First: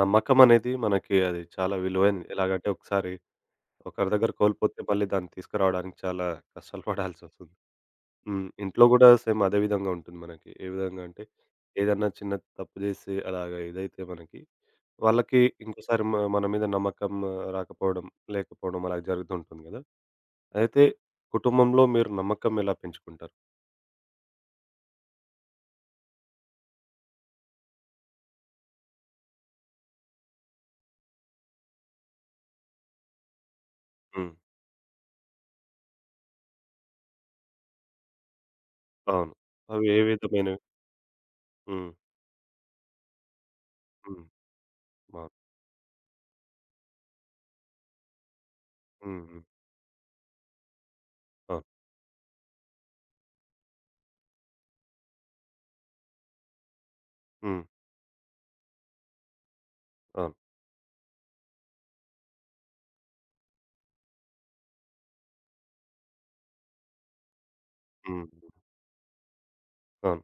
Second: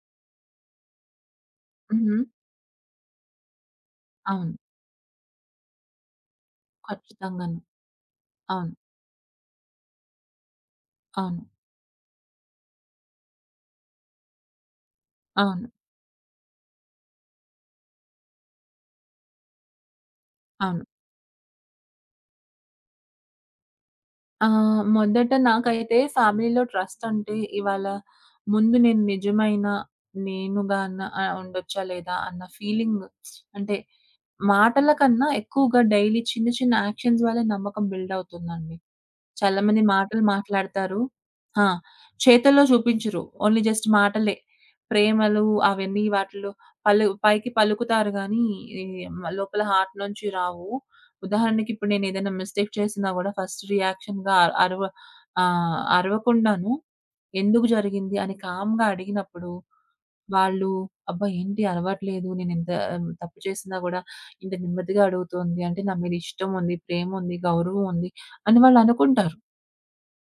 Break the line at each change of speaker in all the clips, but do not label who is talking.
నమ్మకమనేది మనకి అది చాలా
హుహు.
విలువైంది. ఎలాగంటే ఒకసారి ఒకరి దగ్గర
అవును.
కోల్పోతే మళ్ళీ దాన్ని తీసుకురావడానికి చాలా కష్టాలు పడాల్సొస్తుంది.
ఖచ్చితంగాను.
హ్మ్.
అవును.
ఇంట్లో గూడా సేమ్ అదే విధంగా ఉంటుంది మనకి. ఏ విధంగా అంటే
అవును.
ఏదన్నా చిన్న తప్పు జేసి అలాగా ఇదైతే మనకి వాళ్ళకి
అవును.
ఇంకోసారి మన మీద నమ్మకం రాకపోవడం, లేకపోవడం అలా జరుగుతుంటుంది గదా! అయితే
అవును.
కుటుంబంలో మీరు నమ్మకం ఎలా పెంచుకుంటారు?
మొదట నాకైతే ఫ్యామిలీలో ట్రస్ట్ అంటే ఇవాళ ముందు నేను నిజమైన నేనుగాన ఉండొచ్చా లేదా అన్న ఫీలింగ్ అంటే
హ్మ్.
మాటల కన్నా ఎక్కువగా డైలీ చిన్న చిన్న యాక్షన్స్ వల్ల నమ్మకం బిల్డ్ అవుతుందండి.
అవును.
చాలా మంది
అవి ఏ
మాటలు
విధమైనవి?
మాట్లాడతారు. ఆ!
హ్మ్.
చేతల్లో చూపించరు. ఓన్లీ జస్ట్
హ్మ్.
మాటలే.
అవును.
ప్రేమలు అవన్నీ వాటిలో పలు పైకి పలుకుతారు గానీ, ఈ
హ్మ్. హ్మ్.
లోపల హార్ట్ నుంచి రావు.
అవును.
ఉదాహరణకి ఇప్పుడు నేనేదైనా మిస్టేక్ చేసినా గూడా ఫస్ట్ రియాక్షన్‌గా అరవ అరవకుండాను
హ్మ్.
ఎందుకు జరిగింది అని కామ్‌గా అడిగినప్పుడు
అవును.
వాళ్ళు "అబ్బా! ఏంటి అరవట్లేదు. నేనింత తప్పు చేసినా గూడా ఇంత నెమ్మదిగా అడుగుతోంది. అంటే నా మీద ఇష్టం ఉంది, ప్రేమ ఉంది, గౌరవం ఉంది"
హ్మ్.
అని వాళ్ళు అనుకుంటారు.
అవును.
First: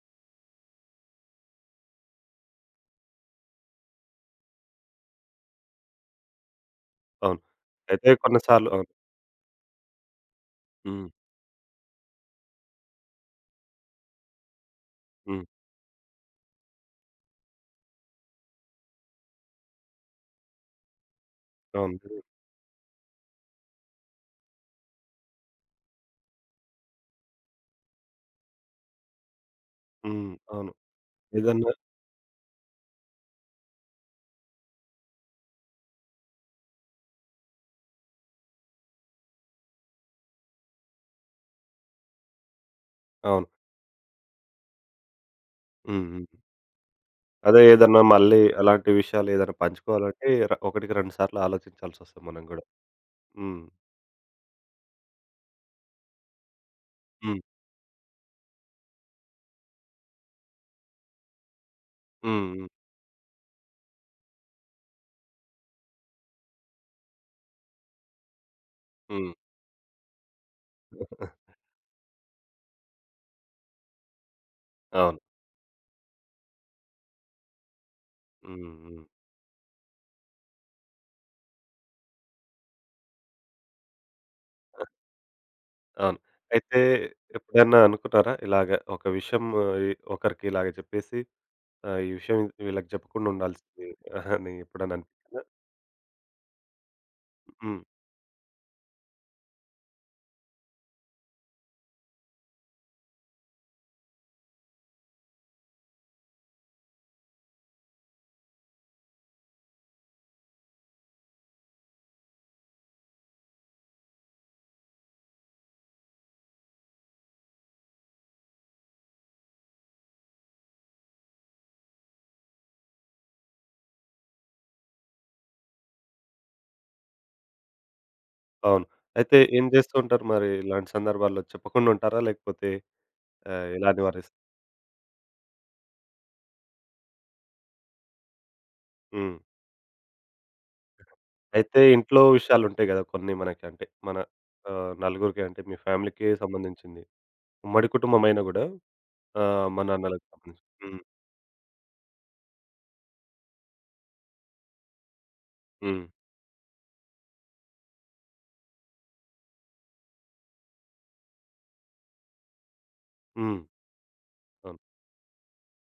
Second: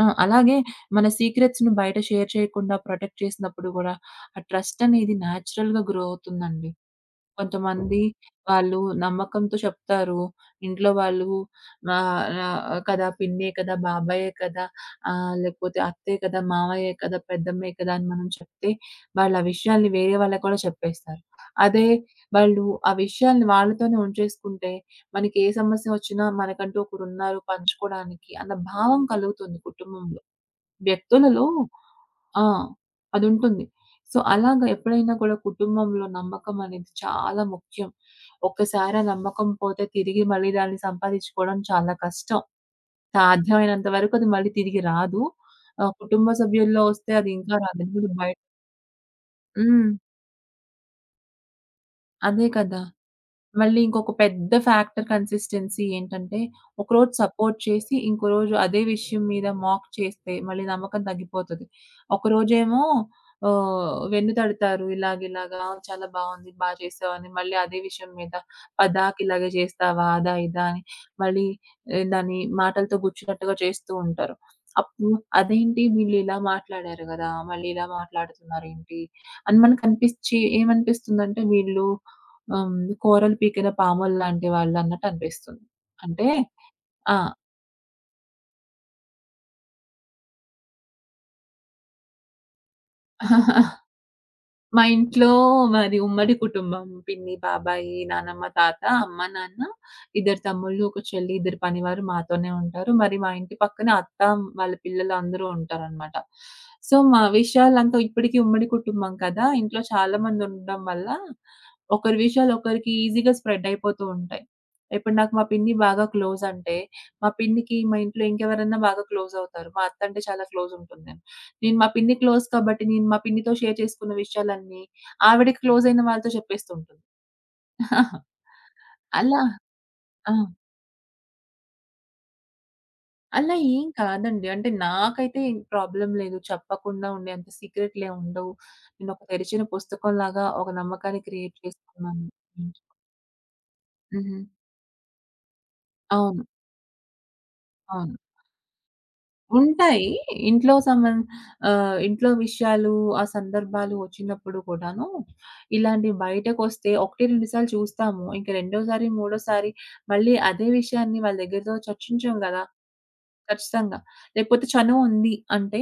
అలాగే మన సీక్రెట్స్‌ని బయట షేర్ చేయకుండా ప్రొటెక్ట్ చేసినప్పుడు గూడా, ఆ ట్రస్ట్ అనేది నేచురల్‌గా గ్రో అవుతుందండి.
అవును.
కొంతమంది
అయితే కొన్ని సార్లు
వాళ్ళు
అవును.
నమ్మకంతో చెప్తారు. ఇంట్లో
హ్మ్.
వాళ్ళు ఆహ్, ఆహ్, కదా! పిన్నే కదా! బాబాయే కదా!
హ్మ్.
లేకపోతే అత్తే కదా! మావయ్యే కదా! పెద్దమ్మే కదా! అని మనం చెప్తే, వాళ్ళు ఆ విషయాల్ని వేరే వాళ్ళకి కూడా చెప్పేస్తారు. అదే
అవును.
వాళ్ళు ఆ విషయాల్ని వాళ్ళతోనే ఉంచేసుకుంటే, మనకి ఏ సమస్య వచ్చినా మనకంటూ ఒకరున్నారు పంచుకోవడానికి అన్న భావం కలుగుతుంది కుటుంబంలో.
హ్మ్. అవును.
వ్యక్తులలో
ఏదన్నా
ఆ! అదుంటుంది. సో, అలాగా ఎప్పుడైనా కూడా కుటుంబంలో నమ్మకం అనేది చాలా ముఖ్యం. ఒక్కసారి ఆ నమ్మకం పోతే తిరిగి మళ్ళీ దాన్ని సంపాదించుకోవడం చాలా కష్టం.
అవును.
సాధ్యమైనంత వరకు అది మళ్ళీ తిరిగి రాదు.
హ్మ్. హ్మ్.
కుటుంబ సభ్యుల్లో వస్తే అది ఇంకా
అదే
రాదు.
ఏదన్నా
ఇప్పుడు బయట
మళ్ళీ అలాంటి విషయాలు ఏదైనా
హ్మ్.
పంచుకోవాలంటే ఒకటికి రెండు సార్లు ఆలోచించాల్సొస్తుంది మనం
అదే
గూడా.
కదా!
హ్మ్.
మళ్ళీ ఇంకొక పెద్ద ఫ్యాక్టర్ కన్సిస్టెన్సీ ఏంటంటే, ఒకరోజు
హ్మ్.
సపోర్ట్ చేసి, ఇంకో రోజు అదే విషయం మీద మాక్ చేస్తే మళ్ళీ నమ్మకం తగ్గిపోతది.
హ్మ్. హ్మ్.
ఒకరోజేమో వెన్ను తడతారు. ఇలాగ ఇలాగా చాలా బావుంది. బా చేసావని. మళ్ళీ అదే విషయం మీద పదాకి
హ్మ్.
ఇలాగే చేస్తావా? అదా ఇదా అని మళ్ళీ దాన్ని మాటలతో గుచ్చినట్టుగా చేస్తూ ఉంటారు. అప్పుడు
అవును.
అదేంటి వీళ్ళు ఇలా మాట్లాడారు గదా! మళ్ళీ ఇలా
హ్మ్.
మాట్లాడుతున్నారేంటి?
హ్మ్.
అని మనకనిపిచ్చి ఏమనిపిస్తుందంటే వీళ్ళు హ్మ్. కూరలు పీకిన పాములు లాంటి వాళ్ళన్నట్టు అనిపిస్తుంది.
అవును.
అంటే
అయితే
ఆ!
ఎప్పుడన్నా అనుకున్నారా ఇలాగ ఒక విషయం ఇ ఒకరికి ఇలాగ చెప్పేసి ఈ విషయం వీళ్ళకి చెప్పకుండా ఉండాల్సింది అని
మా
ఎప్పుడన్నా
ఇంట్లో
అనిపించిందా?
మాది ఉమ్మడి కుటుంబం. పిన్ని,
హ్మ్.
బాబాయి, నానమ్మ, తాత, అమ్మ, నాన్న, ఇద్దరు తమ్ముళ్ళు, ఒక చెల్లి, ఇద్దరు పనివారు మాతోనే ఉంటారు. మరి మా ఇంటి పక్కన అత్త, వాళ్ళ పిల్లలు అందరూ ఉంటారనమాట. సో, మా విషయాలంతా ఇప్పటికి ఉమ్మడి కుటుంబం కదా! ఇంట్లో చాలా మంది ఉండడం వల్ల, ఒకరి విషయాలు ఒకరికి ఈజీగా స్ప్రెడ్ అయిపోతూ ఉంటాయి. ఇప్పుడు నాకు మా పిన్ని బాగా క్లోజ్ అంటే, మా పిన్నికి మా ఇంట్లో ఇంకెవరన్నా బాగా క్లోజ్ అవుతారు. మా అత్త అంటే చాలా క్లోజ్ ఉంటుంది. నేను మా పిన్ని క్లోజ్ కాబట్టి, నేను మా పిన్నితో షేర్ చేసుకున్న విషయాలన్నీ, ఆవిడకి క్లోజయిన వాళ్ళతో చెప్పేస్తూ ఉంటుంది.
అవును. అయితే
అలా
ఏం జేస్తూ ఉంటారు
ఆ!
మరి ఇలాంటి సందర్భాల్లో చెప్పకుండా ఉంటారా? లేకపోతే ఆ!
అలా ఏం
ఎలా నివారిస్తారు?
కాదండి. అంటే నాకైతే ప్రాబ్లమ్ లేదు. చెప్పకుండా ఉండేంత సీక్రెట్‌లేం ఉండవు. నేనొక
హ్మ్.
తెరిచిన పుస్తకంలాగా ఒక నమ్మకాన్ని క్రియేట్
అయితే ఇంట్లో
చేసుకున్నాను. హ్మ్.
విషయాలుంటాయి గదా! కొన్ని మనకి అంటే మన
హుహు.
నలుగురికి అంటే మీ ఫ్యామిలీకి
అవును.
సంబంధించింది. ఉమ్మడి
అవును.
కుటుంబం అయినా గూడా అమ్మ
ఉంటాయి.
నాన్నలకు సంబంధించి
ఇంట్లో
హ్మ్.
సంబం ఇంట్లో విషయాలు, ఆ సందర్భాలు వచ్చినప్పుడు కూడాను,
హ్మ్.
ఇలాంటి బయటకొస్తే 1, 2 సార్లు చూస్తాము. ఇంక రెండోసారి, మూడోసారి మళ్ళీ అదే విషయాన్ని వాళ్ళ దగ్గరతో చర్చించం గదా!
హ్మ్.
ఖచ్చితంగా. లేకపోతే
అవును.
చనువుంది అంటే,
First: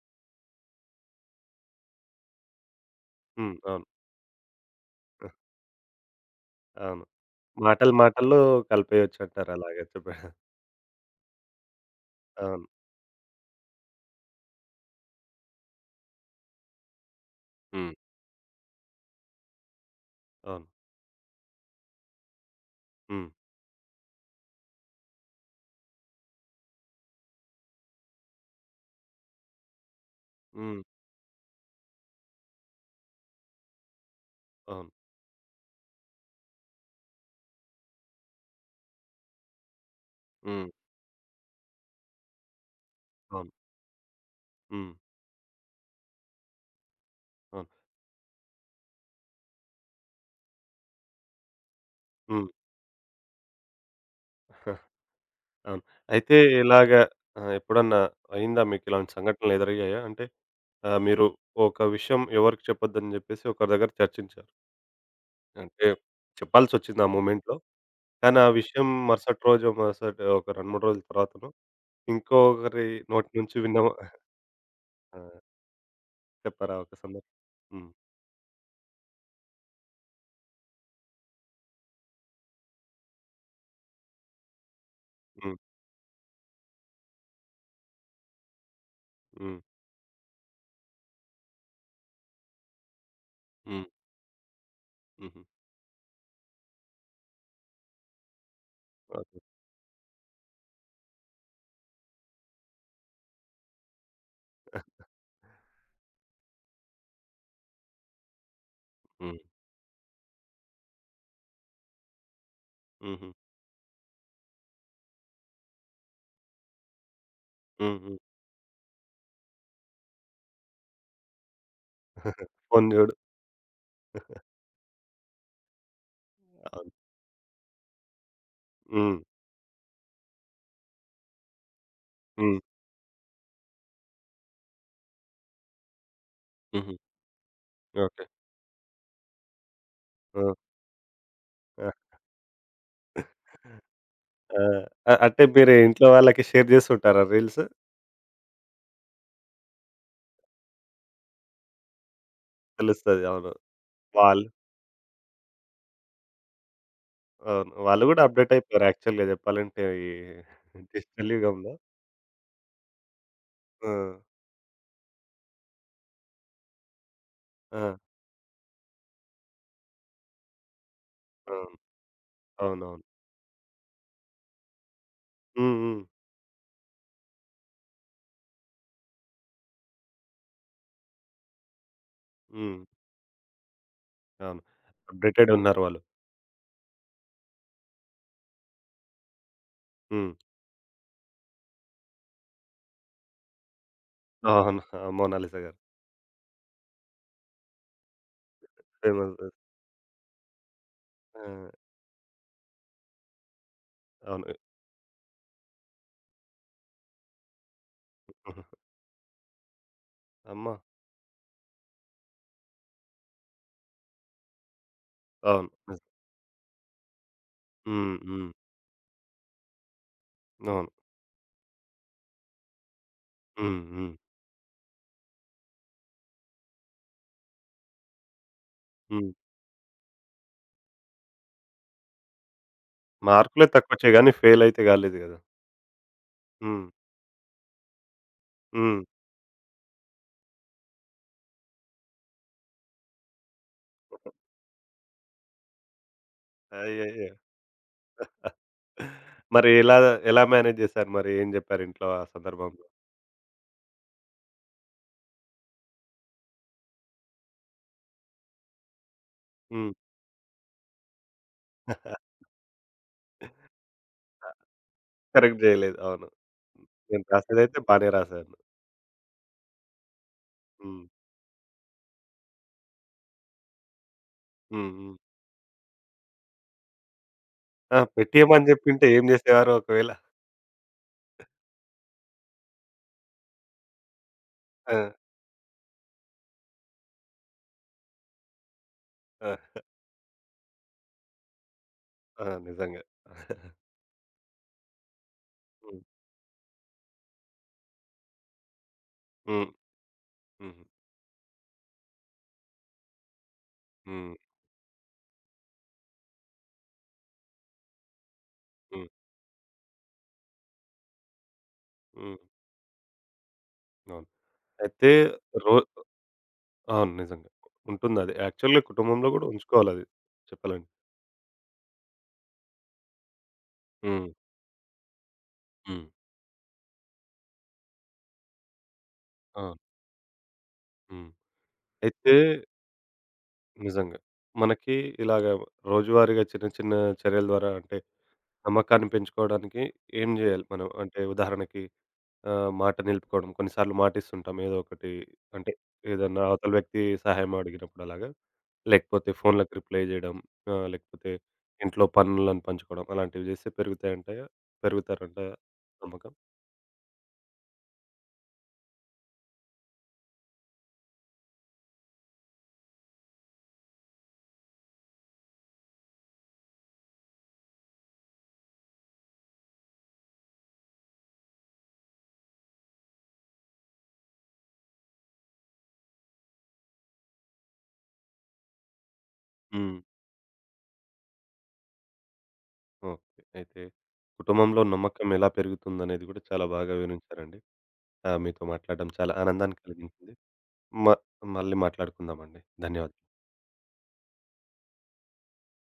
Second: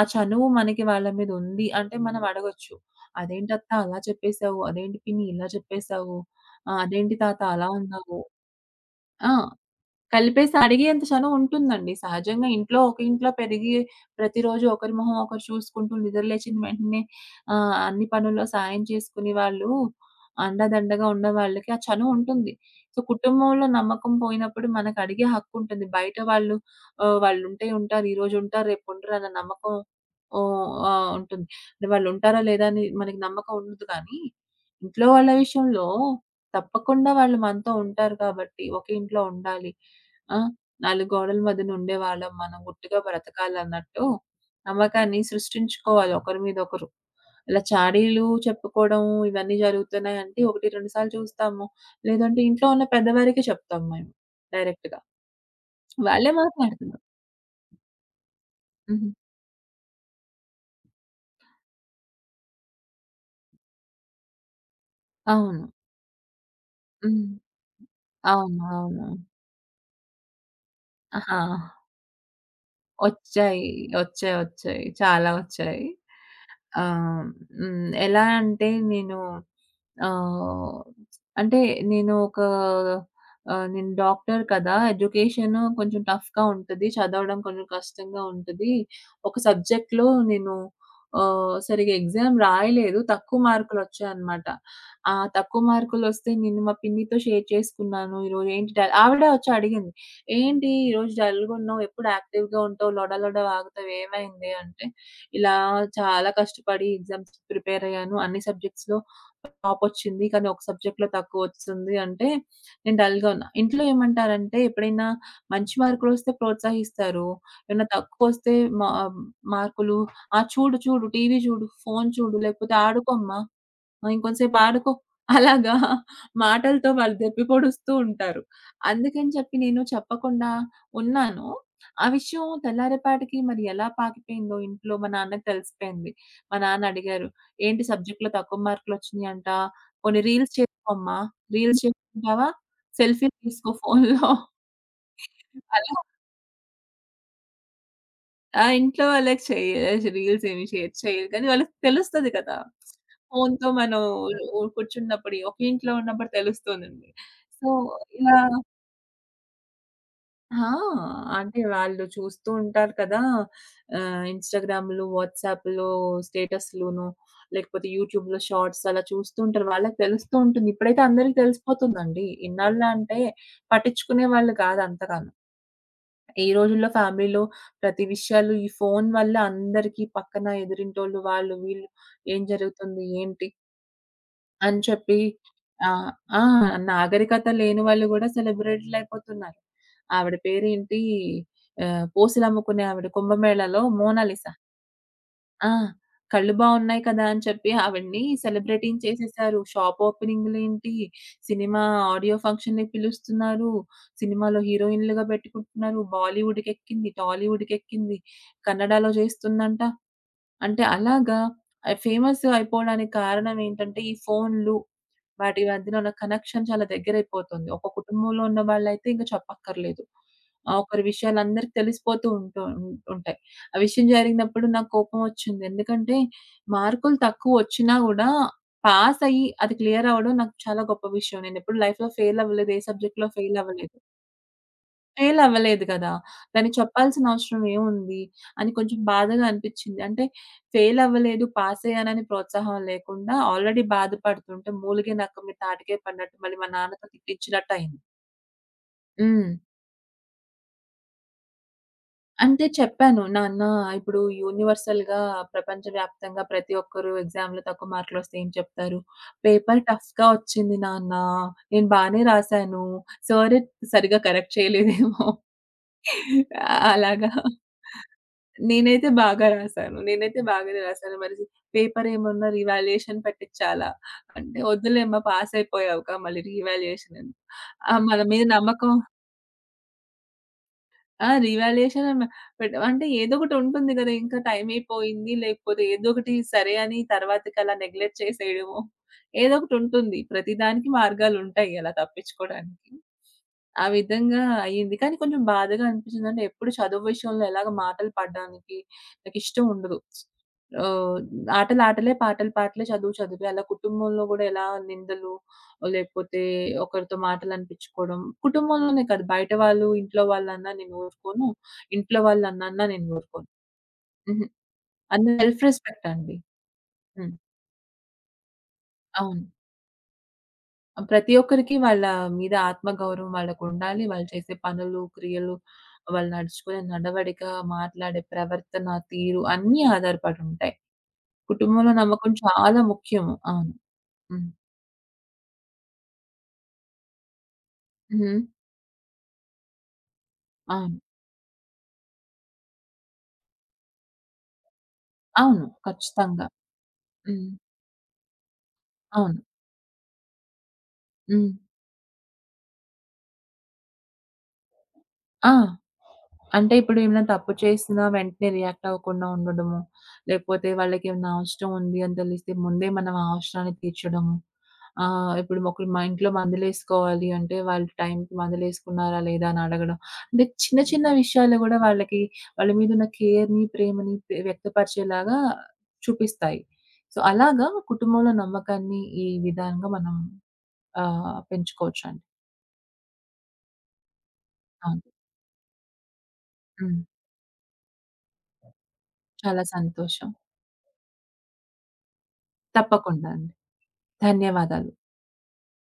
ఆ చనువు మనకి వాళ్ళ మీద ఉంది అంటే మనం అడగొచ్చు.
హ్మ్.
"అదేంటత్తా
అవును.
అలా చెప్పేసావు? అదేంటి పిన్ని ఇలా చెప్పేసావు?
అవును.
అదేంటి తాత అలా
మాటలు
అన్నావు?"
మాటల్లో
ఆ!
కలిపేయొచ్చంటారు అలాగే చెప్ప
కలిపేసి అడిగేంత చనువు ఉంటుందండి. సహజంగా
అవును.
ఇంట్లో ఒక ఇంట్లో పెరిగి ప్రతిరోజు ఒకరి మొహం ఒకరు చూసుకుంటూ నిద్ర లేచిన వెంటనే
హ్మ్.
అన్ని పనుల్లో సాయం చేసుకుని వాళ్ళు
అవును.
అండదండగా ఉన్న వాళ్ళకి ఆ చనువు ఉంటుంది. సో,
హ్మ్.
కుటుంబంలో నమ్మకం పోయినప్పుడు మనకు అడిగే హక్కు ఉంటుంది. బయట వాళ్ళు వాళ్ళుంటే ఉంటారు. ఈరోజు ఉంటారు. రేపు ఉండరు అన్న నమ్మకం
హ్మ్.
ఉంటుంది. అంటే వాళ్ళు ఉంటారా లేదా అని మనకి నమ్మకం ఉండదు కానీ,
అవును.
ఇంట్లో వాళ్ళ విషయంలో తప్పకుండా వాళ్ళు మనతో ఉంటారు కాబట్టి ఒకే ఇంట్లో ఉండాలి. ఆ!
హ్మ్.
నాలుగు గోడల మధ్యన ఉండేవాళ్ళం మనం గుట్టుగా
అవును.
బ్రతకాలన్నట్టు
హ్మ్.
నమ్మకాన్ని సృష్టించుకోవాలి ఒకరి మీద ఒకరు. ఇలా
అవును.
చాడీలు చెప్పుకోవడం ఇవన్నీ జరుగుతున్నాయంటే 1, 2 సార్లు చూస్తాము. లేదంటే
హ్మ్.
ఇంట్లో ఉన్న పెద్దవారికే చెప్తాం మేము డైరెక్ట్‌గా.
అవును.
వాళ్ళే
అయితే ఇలాగ
మాట్లాడుతున్నారు.
ఆ! ఎప్పుడన్నా అయిందా
హ్మ్.
మీకిలాంటి సంఘటనలు ఎదురయ్యాయా? అంటే ఆ! మీరు ఒక విషయం ఎవరికీ చెప్పొద్దని జెప్పేసి ఒకరి దగ్గర చర్చించారు.
అవును.
అంటే చెప్పాల్సొచ్చింది ఆ
హ్మ్.
మొమెంట్‌లో. కానీ ఆ
అవును.
విషయం
అవును.
మరుసటి రోజో, మరుసటి ఒక 2, 3 రోజుల
ఆహా!
తర్వాతనో ఇంకొకరి నోటి నుంచి
వచ్చాయి.
విన్నాము
వచ్చాయి. వచ్చాయి.
ఆ!
చాలా వచ్చాయి.
చెప్పారా ఒక
ఆహ్,
సందర్భం?
హ్మ్.
హ్మ్.
ఎలా అంటే ఆహ్, అంటే నేను ఒక నేను డాక్టర్ కదా!
హ్మ్.
ఎడ్యుకేషను కొంచెం టఫ్‌గా ఉంటది. చదవడం కొంచెం కష్టంగా ఉంటది. ఒక
హ్మ్.
సబ్జెక్ట్‌లో నేను సరిగ్గా ఎగ్జామ్ రాయలేదు. తక్కువ
హ్మ్.
మార్కులొచ్చాయన్నమాట. ఆ
హుహు.
తక్కువ మార్కులొస్తే నేను మా పిన్నితో షేర్ చేసుకున్నాను. ఈరోజు ఏంటి డ ఆవిడే
ఓకే.
వచ్చి అడిగింది. "ఏంటి ఈరోజు డల్‌గా ఉన్నావు? ఎప్పుడు యాక్టివ్‌గా ఉంటావు. లొడ లొడ వాగుతావు. ఏమైంది?" అంటే, "ఇలా చాలా కష్టపడి ఎగ్జామ్స్‌కి ప్రిపేర్ అయ్యాను. అన్ని సబ్జెక్ట్స్‌లో
హ్మ్.
టాపొచ్చింది. కానీ ఒక సబ్జెక్ట్‌లో తక్కువొస్తుంది అంటే నేను డల్‌గా
హుహు.
ఉన్నా. ఇంట్లో ఏమంటారంటే ఎప్పుడైనా మంచి మార్కులొస్తే ప్రోత్సహిస్తారు. ఏమైనా
హ్మ్. హ్మ్.
తక్కువొస్తే మా మార్కులు ఆ! చూడు చూడు టీవీ చూడు, ఫోను చూడు లేకపోతే
ఫోను జూడు.
ఆడుకోమ్మా. ఆ! ఇంకొంసేపు ఆడుకో. అలాగా మాటలతో
అవును.
వాళ్ళు దెప్పి పొడుస్తూ ఉంటారు.
హ్మ్.
అందుకని చెప్పి నేను చెప్పకుండా ఉన్నాను. ఆ విషయం
హ్మ్.
తెల్లారేపాటికి మరి ఎలా పాకిపోయిందో ఇంట్లో మా నాన్నకి తెలిసిపోయింది. మా నాన్న
హుహు.
అడిగారు, "ఏంటి
ఓకే.
సబ్జెక్ట్‌లో తక్కువ మార్కులొచ్చినియంట? పోనీ రీల్స్
ఆ!
చేసుకోమ్మా. రీల్స్
ఆ!
చేసుకుంటావా? సెల్ఫీలు తీసుకో ఫోనులో."
ఆ! అంటే మీరు
అలా
ఇంట్లో వాళ్ళకి షేర్ జేస్తుంటారా రీల్స్?
ఆ! ఇంట్లో వాళ్ళకి చెయ్య రీల్స్ ఏమి షేర్ చెయ్యరు. కానీ వాళ్ళకి తెలుస్తది కదా!
తెలుస్తది. అవును.
ఫోన్‌తో మనం
వాళ్
ఉ కూర్చున్నప్పుడు ఒకే ఇంట్లో ఉన్నప్పుడు తెలుస్తుందండి. సో,
అవును. వాళ్ళు గూడా
ఇలా
అప్‌డేట్ అయిపోయారు యాక్చువల్‌గా జెప్పాలంటే ఈ
ఆ!
డిజిటల్
అంటే
యుగంలో.
వాళ్ళు చూస్తూ ఉంటారు కదా!
ఆ!
ఇన్‌స్టాగ్రామ్‌లు, వాట్సాప్‌లో స్టేటస్‌లును
ఆ!
లేకపోతే యూట్యూబ్‌లో షార్ట్స్ అలా చూస్తూ ఉంటారు. వాళ్ళకి తెలుస్తూ ఉంటుంది. ఇప్పుడైతే అందరికి
అవును.
తెలిసిపోతుందండి. ఇన్నాళ్ళు
అవునవును.
అంటే పట్టించుకునేవాళ్ళు కాదు అంతగా.
హ్మ్. హ్మ్.
ఈ రోజుల్లో ఫ్యామిలీలో ప్రతి విషయాలు ఈ ఫోను వల్ల అందరికీ పక్కన ఎదురింటోళ్ళు వాళ్ళు వీళ్ళు ఏం
హ్మ్.
జరుగుతుంది? ఏంటి?
అవును.
అని చెప్పి
అప్‌డేటెడ్ ఉన్నారు
ఆ!
వాళ్ళు.
ఆ! నాగరికత లేని వాళ్ళు గూడా సెలబ్రిటీలయిపోతున్నారు.
హ్మ్.
ఆవిడ పేరేంటి? పూసలమ్ముకునే ఆవిడ కుంభమేళాలో మోనాలిస.
అవును. ఆ! 'మోనాలిసా'
ఆ!
గారు.
కళ్ళు బావున్నాయి కదా! అని చెప్పి ఆవిడని సెలబ్రేటింగ్
ఫేమస్
చేసేసారు. షాప్ ఓపెనింగ్‌లేంటి,
ఆ!
సినిమా ఆడియో ఫంక్షన్‌లకి పిలుస్తున్నారు.
అవును.
సినిమాలో హీరోయిన్‌లుగా పెట్టుకుంటున్నారు. బాలీవుడ్‌కెక్కింది, టాలీవుడ్‌కెక్కింది, కన్నడలో చేస్తుందంట.
అమ్మ!
అంటే అలాగా ఫేమస్ అయిపోవడానికి కారణం ఏంటంటే ఈ ఫోన్‌లు. వాటి
అవును.
మధ్యన
నిజం.
ఉన్న కనెక్షన్ చాలా దగ్గరైపోతుంది. ఒక
హ్మ్.
కుటుంబంలో
హ్మ్.
ఉన్న వాళ్ళైతే ఇంక చెప్పక్కర్లేదు.
అవును.
ఒకరి విషయాలు అందరికి తెలిసిపోతూ ఉంటూ ఉం ఉంటాయి. ఆ
హ్మ్.
విషయం
హ్మ్.
జరిగినప్పుడు నాకు కోపమొచ్చింది. ఎందుకంటే మార్కులు తక్కువొచ్చినా గూడా
హ్మ్.
పాసయ్యి అది క్లియర్ అవ్వడం నాకు చాలా గొప్ప విషయం. నేనెప్పుడు లైఫ్‌లో ఫెయిల్ అవ్వలేదు. ఏ సబ్జెక్ట్‌లో ఫెయిల్
మార్కులే
అవ్వలేదు.
తక్కువొచ్చాయి గానీ ఫెయిలయితే గాలేదు గదా!
ఫెయిల్ అవ్వలేదు గదా! దానికి
హ్మ్.
చెప్పాల్సిన అవసరం ఏముంది? అని కొంచెం
హ్మ్.
బాధగా అనిపిచ్చింది. అంటే ఫెయిల్ అవ్వలేదు, పాస్ అయ్యానని ప్రోత్సాహం లేకుండా ఆల్రెడీ బాధపడుతుంటే మూలిగే నక్కం మీద తాటికాయ పడినట్టు మళ్ళీ మా నాన్నతో
అయ్యయ్యో!
తిట్టించినట్టయింది. హ్మ్.
మరి ఎలా ఎలా మేనేజ్ జేశారు? మరి ఏం జెప్పారు ఇంట్లో ఆ
అంటే
సందర్భంలో?
చెప్పాను, "నాన్న ఇప్పుడు యూనివర్సల్‌గా ప్రపంచవ్యాప్తంగా ప్రతి ఒక్కరు ఎగ్జామ్‌లో తక్కువ మార్కులొస్తే ఏం చెప్తారు? పేపర్
హ్మ్.
టఫ్‌గా వచ్చింది నాన్న. నేను బానే రాసాను. సారే సరిగ్గా కరెక్ట్ చేయలేదేమో."
కరెక్ట్ జేయలేదు. అవును.
ఆ!
నేను
అలాగా.
రాసేదైతే బానే రాశాను.
నేనైతే బాగా రాసాను. నేనైతే బాగానే
హ్మ్.
రాసాను. మరి పేపర్ ఏమన్నా రీవాల్యుయేషన్ పెట్టిచ్చాలా? అంటే
హ్మ్. హ్మ్.
"వద్దులేమ్మా పాస్ అయిపోయావుగా మళ్ళీ రీవాల్యుయేషన్ ఎందుకు?"
ఆ!
మన మీద
పెట్టేయమని
నమ్మకం
జెప్పింటే ఏం జేసేవారో ఒకవేళ?
ఆ! రీవాల్యుయేషన్ అన్ పెట్ అంటే ఏదో ఒకటుంటుంది గదా! ఇంకా
ఆ!
టైమయిపోయింది, లేకపోతే ఏదో ఒకటి సరే అని తర్వాతకలా నెగ్లెక్ట్ చేసేయడమో, ఏదో
ఆ!
ఒకటుంటుంది. ప్రతిదానికి మార్గాలుంటాయి అలా
ఆ!
తప్పించుకోడానికి.
నిజంగా.
ఆ విధంగా అయ్యింది. కానీ కొంచెం బాధగా
హ్మ్.
అనిపించింది. అంటే ఎప్పుడు చదువు విషయంలో ఎలాగ మాటలు పడడానికి నాకిష్టం
హ్మ్.
ఉండదు.
హుహు.
ఆహ్, ఆటలాటలే, పాటలు పాటలే, చదువు చదువే. అలా కుటుంబంలో
హ్మ్.
గూడా ఎలా నిందలు లేకపోతే ఒకరితో మాటలు అనిపించుకోవడం. కుటుంబంలోనే
హ్మ్.
కాదు బయట వాళ్ళు, ఇంట్లో వాళ్ళన్నా నేను ఊరుకోను. ఇంట్లో
హ్మ్.
వాళ్ళనన్నా నేను ఊరుకోను.
అవును.
హుహు.
అయితే
అది సెల్ఫ్
రో
రెస్పెక్ట్ అండి.
అవును.
హ్మ్.
నిజంగా. ఉంటుందది. యాక్చువల్‌గా కుటుంబంలో
అవును.
గూడా ఉంచుకోవాలది చెప్పాలంటే.
ప్రతి ఒక్కరికి వాళ్ళ మీద ఆత్మగౌరవం వాళ్ళకుండాలి. వాళ్ళు
హ్మ్.
చేసే పనులు, క్రియలు,
హ్మ్.
వాళ్ళు నడుచుకునే నడవడిక, మాట్లాడే ప్రవర్తన, తీరు
అవును.
అన్నీ ఆధారపడి ఉంటాయి.
హ్మ్.
కుటుంబంలో నమ్మకం
అయితే
చాలా ముఖ్యము. అవును.
నిజంగా.
హ్మ్.
మనకి ఇలాగ రోజువారీగా చిన్న చిన్న చర్యల ద్వారా అంటే
హ్మ్.
నమ్మకాన్ని పెంచుకోవడానికి ఏం జేయాలి మనం?
అవును.
అంటే ఉదాహరణకి మాట నిలుపుకోవడం. కొన్నిసార్లు మాటిస్తుంటాం ఏదో ఒకటి
అవును.
అంటే ఏదన్నా
ఖచ్చితంగా.
అవతల వ్యక్తి
హ్మ్.
సహాయం అడిగినప్పుడు అలాగా. లేకపోతే
అవును.
ఫోన్‌లకి రిప్లై జేయడం. లేకపోతే
హ్మ్.
ఇంట్లో పనులను పంచుకోవడం. అలాంటివి జేస్తే పెరుగుతాయంటాయా?
ఆ!
పెరుగుతారంటాయా నమ్మకం?
అంటే ఇప్పుడు ఏమైనా తప్పు చేసినా వెంటనే రియాక్ట్ అవ్వకుండా ఉండడము. లేకపోతే వాళ్ళకేమైనా అవసరం ఉంది అని తెలిస్తే ముందే మనం ఆ అవసరాన్ని తీర్చడము. ఇప్పుడు ఒకరు మా ఇంట్లో మందులేసుకోవాలి అంటే వాళ్ళు టైంకి మందులేసుకున్నారా లేదా అని అడగడం. అంటే చిన్న చిన్న విషయాలు కూడా వాళ్ళకి వాళ్ళ మీద ఉన్న కేర్‌ని, ప్రేమని వ్యక్తపరిచేలాగా చూపిస్తాయి. సో, అలాగా కుటుంబంలో నమ్మకాన్ని ఈ విధంగా
హ్మ్.
మనం పెంచుకోవచ్చండి.
ఓకే. అయితే కుటుంబంలో
అవును.
నమ్మకం ఎలా పెరుగుతుందనేది గూడా చాలా బాగా
హ్మ్.
వివరించారండి. ఆ! మీతో మాట్లాడడం చాలా
చాలా
ఆనందాన్ని
సంతోషం.
కలిగించింది. మ మళ్ళీ మాట్లాడుకుందామండి. ధన్యవాదాలు.
తప్పకుండా అండి. ధన్యవాదాలు.